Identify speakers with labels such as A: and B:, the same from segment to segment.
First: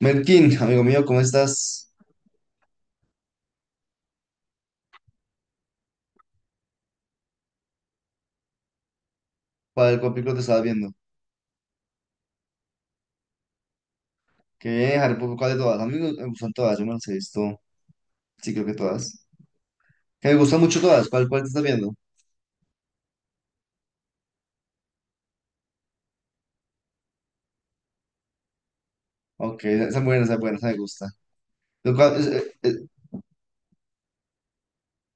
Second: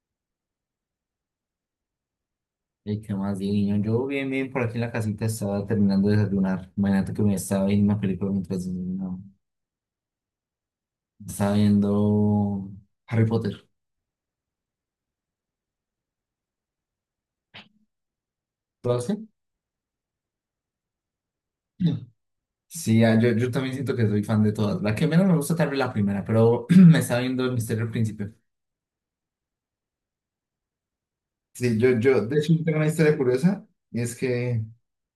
A: Merkin, amigo mío, ¿cómo estás?
B: ¿Y qué más, divino? Yo bien, bien, por aquí en la casita estaba terminando de desayunar. Imagínate que me estaba viendo una película mientras desayunaba.
A: ¿Cuál película te estabas viendo?
B: Estaba viendo Harry Potter.
A: Que Harry Potter, ¿cuál de todas? A mí me gustan todas, yo me las he visto, sí creo que
B: ¿Todas qué?
A: todas. Que me gustan mucho todas, ¿cuál te estás viendo?
B: No. Sí, ah, yo también siento que soy fan de todas. La que menos me gusta tal vez la primera, pero me estaba viendo El Misterio del Príncipe.
A: Ok, esa es buena, esa es buena, esa me gusta.
B: Sí,
A: Lo
B: yo,
A: cual
B: yo,
A: es-
B: de
A: eh,
B: hecho,
A: eh,
B: tengo una historia curiosa, y es que,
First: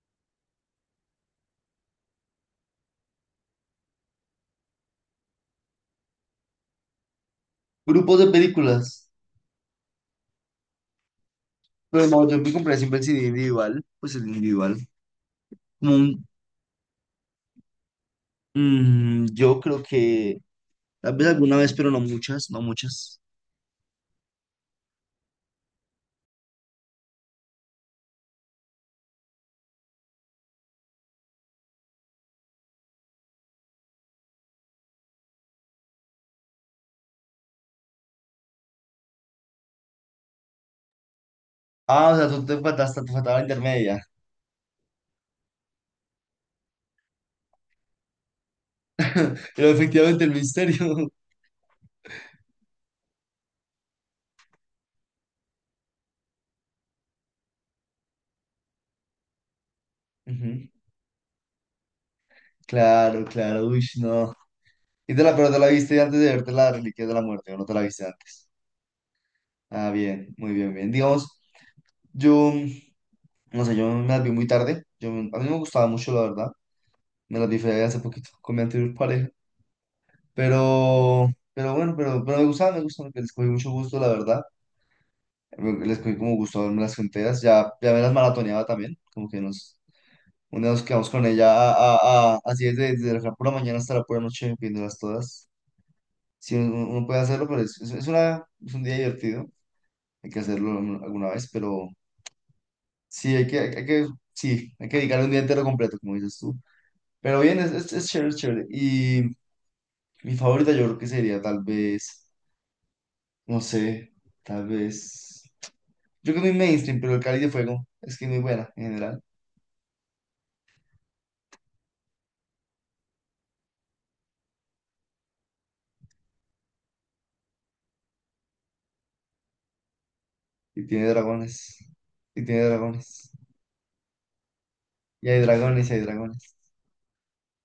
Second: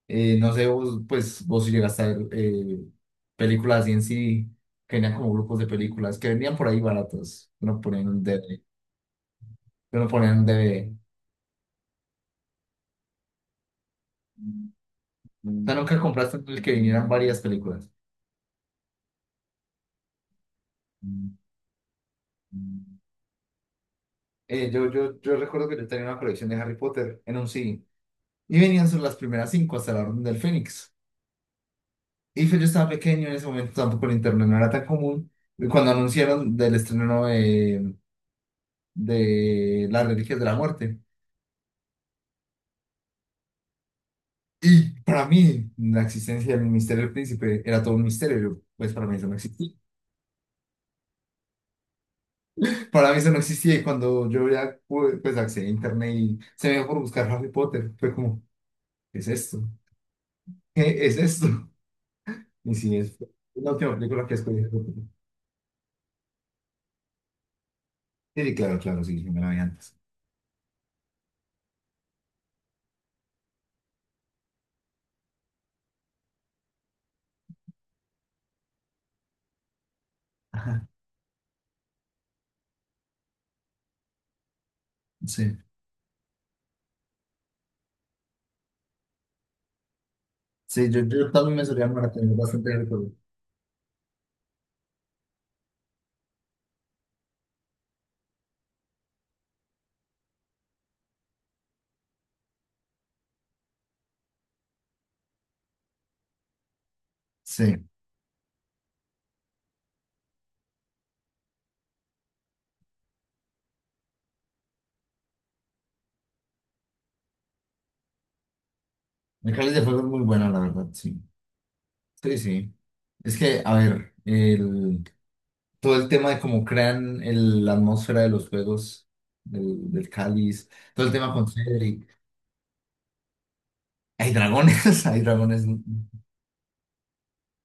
B: no sé, vos, pues, vos si llegaste a ver películas así en sí, que venían como grupos de películas, que vendían por ahí baratos, uno ponía
A: Grupos de
B: en un DVD,
A: películas,
B: uno ponía en un DVD.
A: pero no, yo me compré siempre el CD individual, pues el individual.
B: O sea, nunca
A: Como
B: compraste el que vinieran varias películas.
A: yo creo que tal vez alguna vez, pero no muchas, no muchas.
B: Yo recuerdo que yo tenía una colección de Harry Potter en un CD. Y venían sobre las primeras cinco hasta la Orden del Fénix. Y pues yo estaba pequeño en ese momento, tampoco el internet no era tan común. Y cuando anunciaron del estreno de Las Reliquias de la Muerte.
A: Ah, o sea, tú te faltaste, te faltaba la intermedia.
B: Y para mí, la existencia del misterio del príncipe era todo un misterio. Yo, pues para mí eso no
A: Pero
B: existía.
A: efectivamente el misterio.
B: Para mí eso no existía. Y cuando yo ya pude, pues accedí a internet y se me dio por buscar Harry Potter, fue como, ¿qué es esto?
A: Ujú.
B: ¿Qué es esto? Y sí, es
A: Claro, claro,
B: la
A: uy,
B: última película
A: no.
B: que escogí. Sí,
A: Pero te la viste antes de verte la Reliquia de la Muerte, o no te la viste antes.
B: sí, claro, claro, sí, yo me la vi
A: Ah,
B: antes.
A: bien, muy bien, bien. Digamos, yo, no sé, yo me las vi muy tarde. A mí me gustaba mucho, la verdad. Me las vi fue hace poquito con mi anterior pareja.
B: Ajá,
A: Pero bueno, pero me gustaba, les cogí mucho gusto, la verdad.
B: sí.
A: Les cogí como gusto a verme las enteras. Ya me las maratoneaba también, como que nos, un día nos
B: Sí, yo,
A: quedamos con
B: yo
A: ella
B: también me solía maratonear
A: así
B: bastante de
A: desde,
B: todo.
A: desde la pura mañana hasta la pura noche, viéndolas todas. Sí, uno puede hacerlo, pero es un día divertido. Hay que hacerlo alguna vez, pero sí, hay que, hay que, sí, hay que dedicarle un día entero completo, como dices tú. Pero bien, es,
B: Sí,
A: es, es chévere, es chévere. Y mi favorita yo creo que sería tal vez, no sé, tal vez, yo creo que mi mainstream, pero el Cáliz de Fuego es que es muy buena en general.
B: el Cáliz de Fuego es muy buena, la verdad, sí. Sí, sí. Es que, a ver, todo el tema de cómo crean la atmósfera de los juegos, del Cáliz,
A: Y
B: todo
A: tiene
B: el tema con
A: dragones.
B: Cedric.
A: Y tiene dragones.
B: Hay dragones, hay
A: Y hay
B: dragones.
A: dragones, y hay dragones.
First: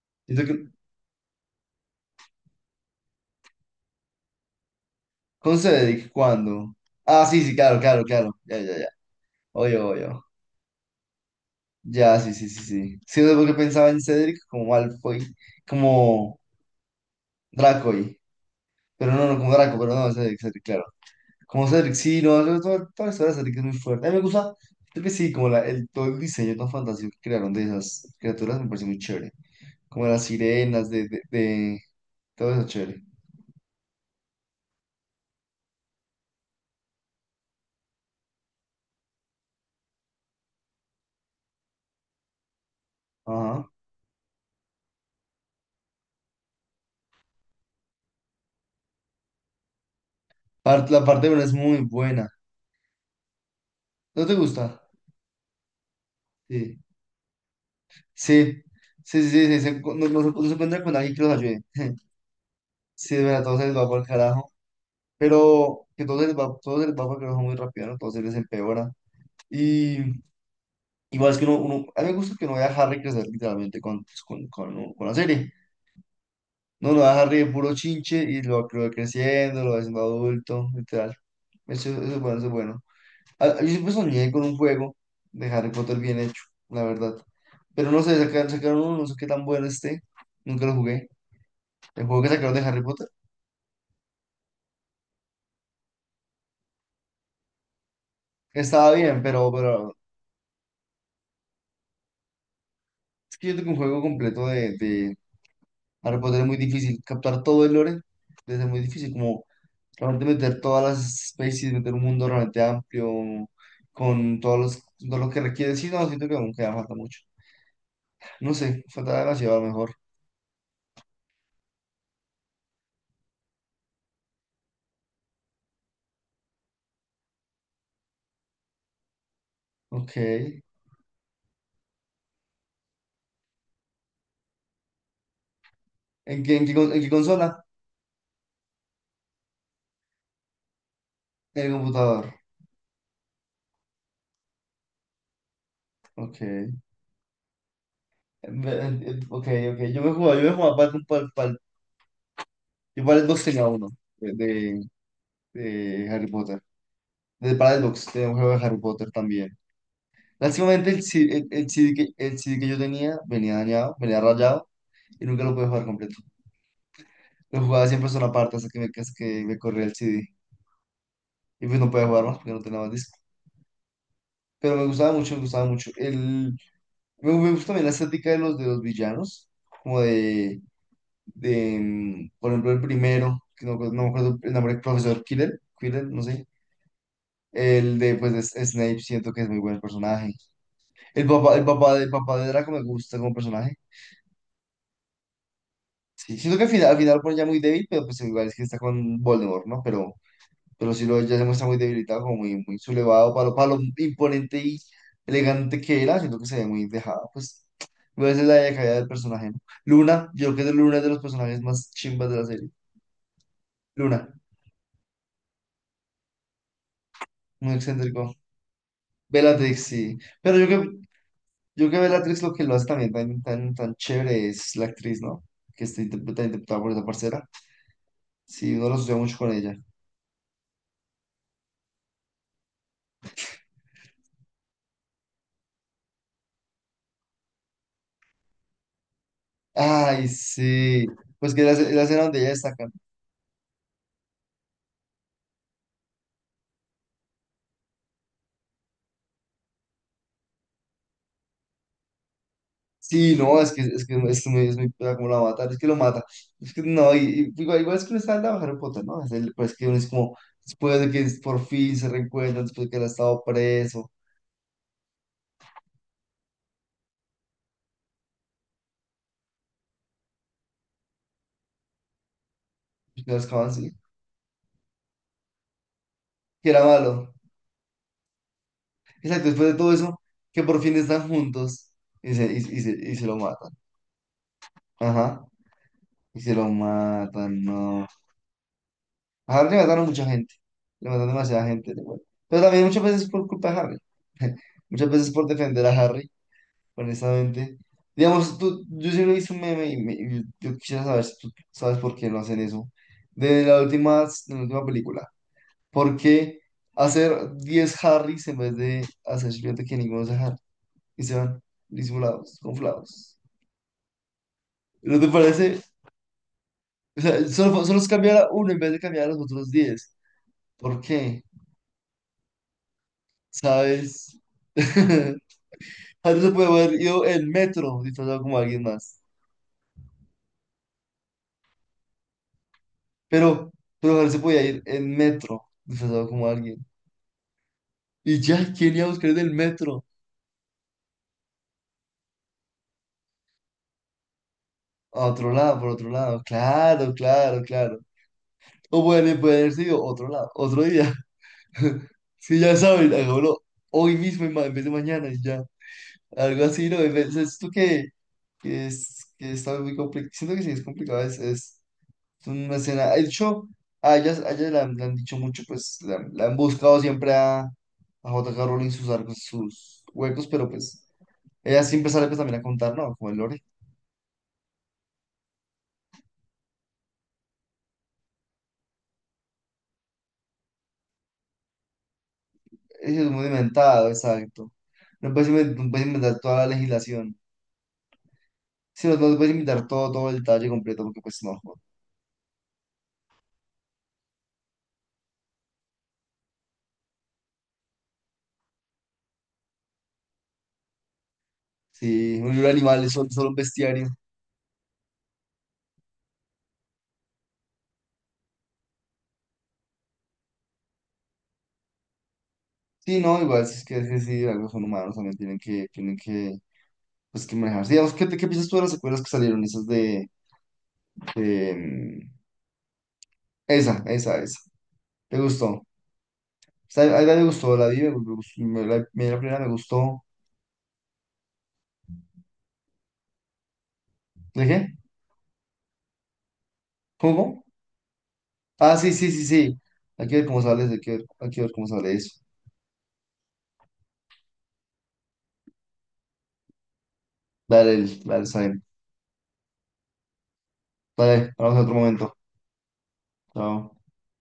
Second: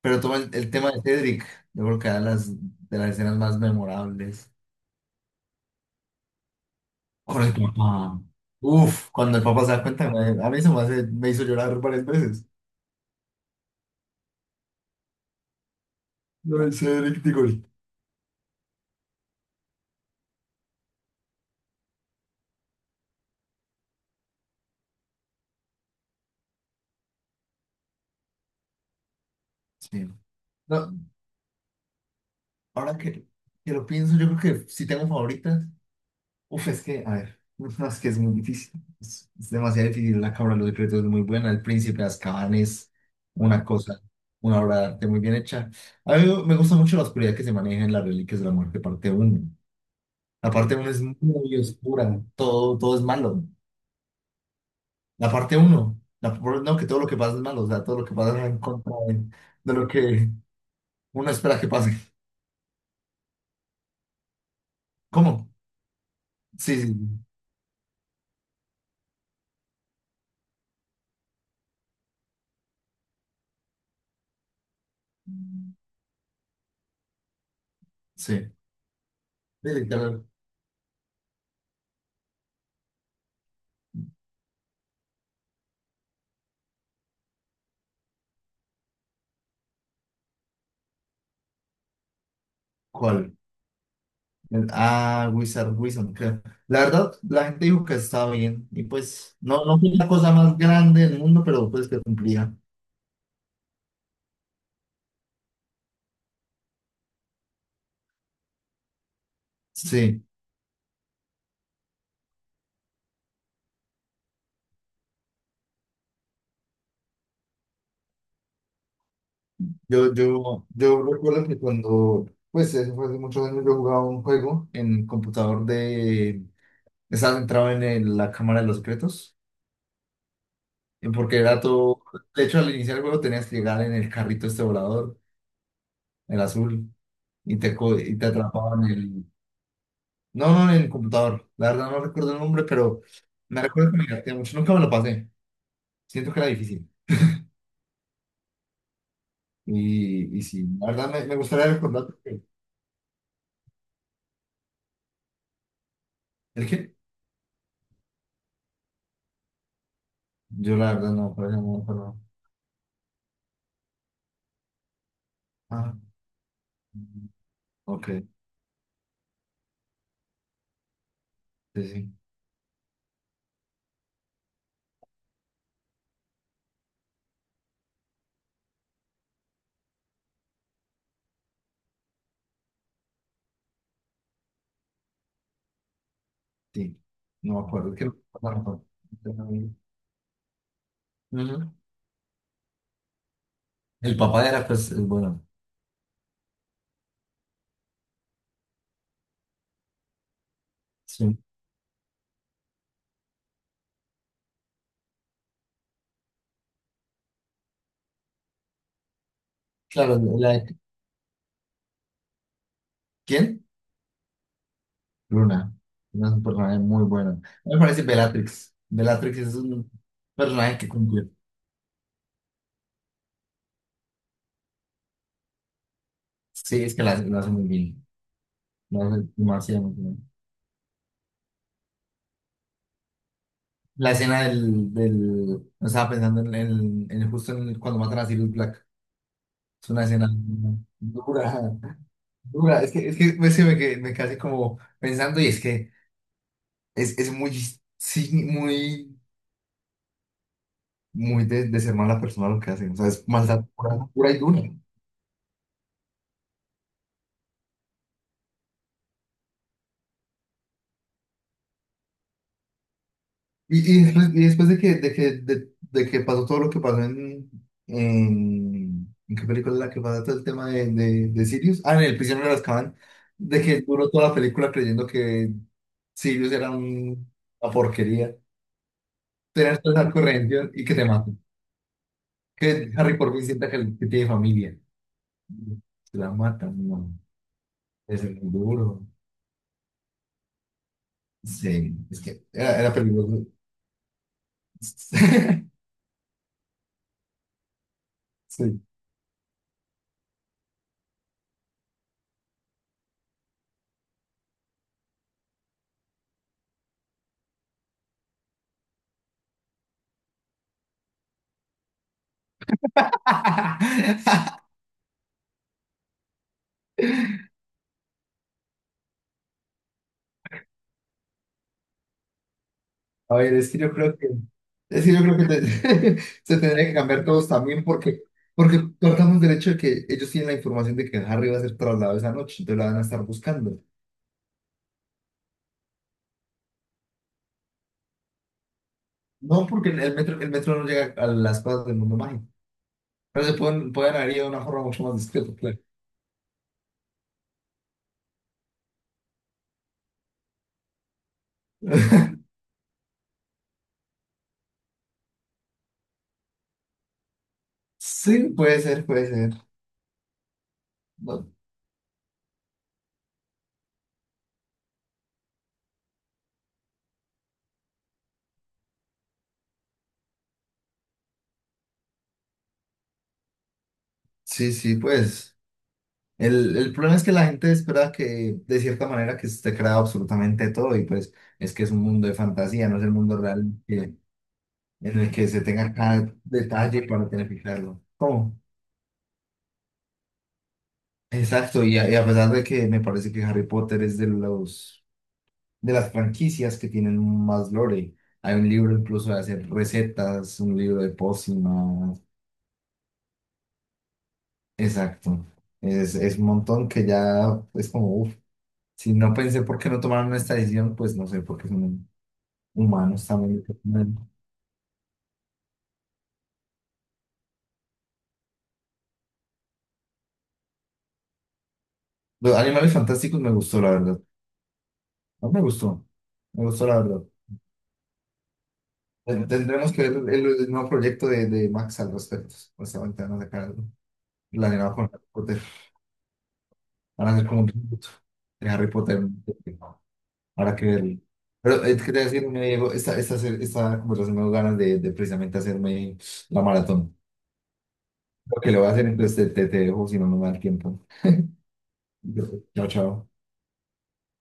B: Pero todo
A: Siento que.
B: el tema de Cedric, yo creo que era las, de las escenas más memorables.
A: ¿Con Cedric? ¿Cuándo? Ah, sí,
B: Con el
A: sí, claro, claro,
B: papá.
A: claro. Ya, ya, ya.
B: Uf, cuando el papá se
A: Oye,
B: da
A: oye.
B: cuenta, a mí se me me hizo llorar varias
A: Ya, sí,
B: veces.
A: sí, sí, sí. Sí, o porque pensaba en Cedric como Malfoy, como
B: No, en serio, qué digo.
A: Dracoy. Pero no, no, como Draco, pero no, Cedric, Cedric, claro. Como Cedric, sí, no, toda la historia de Cedric es muy fuerte. A mí me gusta, creo que sí, como todo el diseño tan fantástico que crearon de esas criaturas me parece muy chévere. Como
B: Sí.
A: las sirenas,
B: No,
A: todo eso
B: ahora
A: chévere.
B: que lo pienso, yo creo que si tengo favoritas, uf, es que, a ver, no, es que es muy difícil. Es demasiado difícil. La cabra de los Secretos es muy buena. El Príncipe de Azkaban es una
A: Ajá.
B: cosa, una obra de arte muy bien hecha. A mí me gusta mucho la oscuridad que se maneja en las Reliquias de la Muerte, parte uno. La parte
A: Par-
B: uno es
A: la parte una es
B: muy
A: muy
B: oscura.
A: buena.
B: Todo, todo es malo.
A: ¿No te gusta?
B: La parte uno, no,
A: Sí.
B: que todo lo que pasa es malo, o sea, todo lo que pasa va en
A: Sí,
B: contra
A: sí, sí, sí, sí,
B: de lo
A: no, no se
B: que
A: no se encuentra con alguien que
B: uno
A: los
B: espera
A: ayude.
B: que pase.
A: Sí, de verdad, todo se les va por el carajo.
B: ¿Cómo?
A: Pero que todo se les va,
B: Sí,
A: todo se les
B: sí,
A: va que baja muy rápido, ¿no? Todo se les empeora. Y igual es que a mí me gusta que no vea a Harry crecer literalmente pues, con la serie. No, lo ve a Harry de puro chinche y
B: sí.
A: lo va creciendo, lo
B: Sí,
A: va
B: sí,
A: haciendo
B: tal
A: adulto, literal. Eso es bueno, eso es bueno. Ah, yo siempre soñé con un juego de Harry Potter bien hecho, la verdad. Pero no sé, sacaron uno, no sé qué tan bueno esté. Nunca lo jugué. El juego que sacaron de Harry Potter
B: cuál. Ah, Wizard Wilson, creo. La verdad, la gente dijo que estaba bien, y
A: estaba bien,
B: pues,
A: pero,
B: no, no fue
A: pero
B: la cosa más grande del mundo, pero pues que cumplía.
A: es que yo tengo un juego completo Harry Potter. Es muy difícil captar todo el lore, entonces es muy difícil como
B: Sí,
A: realmente meter todas las especies, meter un mundo realmente amplio, con todos los, todo lo que requiere. Sí, no, siento que aún queda falta mucho. No sé, falta demasiado a lo mejor.
B: yo recuerdo que cuando, pues, eso fue hace muchos años, yo jugaba un juego en computador de. Estaba entrado en la Cámara de los Secretos.
A: Ok. ¿En
B: Porque era todo. De hecho, al iniciar el juego tenías que llegar en el carrito este volador,
A: qué,
B: el
A: en qué,
B: azul,
A: con- en qué
B: y
A: consola?
B: y te atrapaban en el. No, no, en el computador.
A: En el
B: La verdad no
A: computador.
B: recuerdo el nombre, pero me recuerdo que me divertía mucho. Nunca me lo pasé. Siento
A: Ok.
B: que era difícil.
A: Ok, ok. Yo me jugaba,
B: Y,
A: yo
B: y
A: me
B: sí,
A: jugaba
B: la verdad me gustaría recordar, porque...
A: yo para el Xbox tenía uno de, de, de Harry Potter.
B: ¿El qué?
A: Para el Xbox tenía un juego de Harry Potter también.
B: Yo
A: Básicamente
B: la verdad no, por
A: El
B: ejemplo, no,
A: CD
B: pero...
A: que yo tenía venía dañado, venía rayado y nunca lo pude jugar
B: Ah,
A: completo. Lo jugaba siempre
B: ok.
A: solo aparte hasta que me corría el CD. Y pues
B: Sí,
A: no podía
B: sí,
A: jugar más porque no tenía más disco. Pero me gustaba mucho, me gustaba mucho. Me gusta también la estética de los villanos, como por ejemplo, el primero, que no me acuerdo el nombre, profesor Quirrell, Quirrell, no sé.
B: sí. No me acuerdo.
A: El
B: Es que
A: de, pues,
B: no me
A: de
B: acuerdo.
A: Snape, siento que es muy buen personaje. El papá, el
B: Ujú.
A: papá, de- el papá de Draco me gusta como personaje.
B: El papá era, pues, el bueno.
A: Sí, siento que al final, pone ya muy débil, pero pues igual es que está con Voldemort, ¿no? pero sí lo ya
B: Sí.
A: se muestra muy debilitado, como muy, muy sublevado para lo imponente y elegante que era, siento que se ve muy dejado, pues igual esa es la decaída del personaje, ¿no?
B: Claro,
A: Luna, yo
B: la-
A: creo que Luna es de los personajes más chimbas de la serie.
B: ¿Quién?
A: Luna,
B: Luna. Luna es un personaje muy bueno.
A: muy
B: Me parece
A: excéntrico.
B: Bellatrix. Bellatrix es
A: Bellatrix,
B: un
A: sí. Pero yo
B: personaje
A: creo,
B: que
A: yo
B: cumple.
A: creo que Bellatrix lo que lo hace también tan, tan, tan chévere es la actriz, ¿no? Que está interpretada
B: Sí,
A: por
B: es que
A: esa
B: la, lo
A: parcera.
B: hace muy bien.
A: Sí, uno lo
B: Lo
A: asocia
B: hace
A: mucho con ella.
B: demasiado muy bien. La escena del... no. Estaba pensando en, el, en justo en el- cuando matan a Sirius Black. Es una
A: Ay,
B: escena
A: sí. Pues que
B: dura,
A: la, ce- la escena donde ella
B: dura.
A: destaca.
B: Es que me quedé como pensando y es que es muy, sí, muy, muy de ser mala persona lo que hacen. O sea, es
A: Sí, no,
B: maldad
A: es que
B: pura, pura y dura.
A: es muy pela como la mata, es que lo mata. Es que no, y, y igual es que no está en la Harry Potter, ¿no? Es el, pues que uno es como, después de que por fin se reencuentran, después de que él ha estado
B: Y, y
A: preso,
B: después, y después de que pasó todo lo que pasó ¿en qué película es la que pasa todo el tema de Sirius, ah, en El prisionero de Azkaban,
A: después que lo
B: de
A: acaban,
B: que
A: sí,
B: duró toda la película creyendo que Sirius
A: que
B: era
A: era malo.
B: una porquería,
A: Exacto, después de
B: tenías que
A: todo
B: estar
A: eso, que
B: corriendo
A: por
B: y
A: fin
B: que te
A: están
B: maten,
A: juntos y se, y, y se,
B: que
A: y
B: Harry
A: se
B: por
A: lo
B: fin sienta
A: matan.
B: que tiene familia,
A: Ajá,
B: se la
A: y se lo
B: matan, no,
A: matan, no.
B: es muy duro,
A: A Harry le mataron mucha gente, le mataron demasiada gente,
B: sí,
A: de
B: es
A: acuerdo.
B: que
A: Pero
B: era,
A: también
B: era
A: muchas veces
B: peligroso,
A: por culpa de Harry, muchas veces por defender a Harry, honestamente. Digamos,
B: sí.
A: yo siempre he visto un meme y yo quisiera saber si tú sabes por qué no hacen eso. De la última película, ¿por qué hacer 10 Harrys en vez de hacer simplemente que ninguno sea Harry? Y se van disimulados, conflados. ¿No te parece? O sea, solo se cambiara uno en vez de cambiar a los otros 10. ¿Por qué?
B: A ver, es que yo creo que,
A: ¿Sabes?
B: es que yo creo
A: Harry se
B: se
A: puede
B: tendría que
A: haber ido
B: cambiar todos
A: en
B: también
A: metro
B: porque,
A: disfrazado como
B: porque
A: alguien más.
B: partamos del hecho de que ellos tienen la información de que Harry va a ser trasladado esa noche, entonces la van a estar
A: Pero,
B: buscando.
A: pero Harry se podía ir en metro disfrazado como alguien. Y ya, ¿quién iba a buscar en el
B: No, porque
A: metro?
B: el metro no llega a las cosas del mundo mágico, pero se pueden, pueden haber ido de una forma mucho más
A: A otro
B: discreta, claro.
A: lado, por otro lado. Claro, claro, claro. O puede haber sido otro lado, otro día. Sí, ya saben, hagámoslo hoy mismo en vez de mañana y ya. Algo así, ¿no? Es esto que,
B: Sí, puede
A: que
B: ser, puede
A: es, que
B: ser.
A: está muy complicado. Siento que sí es complicado, es,
B: No.
A: es Es una escena. De hecho, a ella le han dicho mucho, pues la han buscado siempre a J.K. Rowling sus arcos, sus huecos, pero pues ella siempre sale pues también a contar, ¿no? Como el lore.
B: Sí, sí, pues. El problema es que la gente espera que, de cierta manera, que esté creado absolutamente todo, y pues es que es un mundo de fantasía, no es el
A: Ella es
B: mundo
A: muy
B: real,
A: inventado, exacto.
B: en el
A: No
B: que
A: puedes
B: se
A: inven- no
B: tenga
A: puedes
B: cada
A: inventar toda la
B: detalle para
A: legislación.
B: planificarlo. ¿Cómo?
A: Sí, no, no puedes inventar todo el detalle completo, porque pues no, joder.
B: Exacto, y y a pesar de que me parece que Harry Potter es de los de las franquicias que tienen más lore. Hay un libro incluso de hacer recetas, un libro de pócimas.
A: Sí, un libro de animales, solo un bestiario.
B: Exacto. Es un montón que ya es como, uff, si no pensé por qué no tomaron esta decisión, pues no sé, porque son
A: Sí,
B: humanos
A: no,
B: también.
A: igual, si es que, sí, algo son humanos, también tienen que manejarse. Digamos, ¿qué piensas tú de las secuelas que salieron? Esas de, de, mm,
B: Los animales fantásticos me gustó, la
A: esa,
B: verdad.
A: esa, esa. ¿Te
B: No me
A: gustó? O
B: gustó, me gustó la
A: sea,
B: verdad.
A: ahí la me gustó, la vi, me gustó, la primera me
B: Tendremos que ver
A: gustó.
B: el nuevo proyecto de Max al respecto. Pues ahorita van a sacar algo
A: ¿De qué?
B: planeado con Harry Potter. Van a hacer como
A: ¿Cómo?
B: un reboot de Harry
A: Ah, sí,
B: Potter.
A: sí, sí, sí. Hay que ver cómo
B: Habrá
A: sale,
B: que
A: eso, hay que
B: verlo.
A: ver, hay que ver
B: Pero
A: cómo
B: es que te
A: sale
B: voy a
A: eso.
B: decir, me Diego, esta conversación me dio ganas de precisamente hacerme la maratón.
A: Dale, dale,
B: Lo
A: está
B: que le
A: bien.
B: voy a hacer, entonces te dejo, si no, no me da el tiempo.
A: Dale, hablamos en otro momento.
B: Yo... Chao, chao.
A: Chao.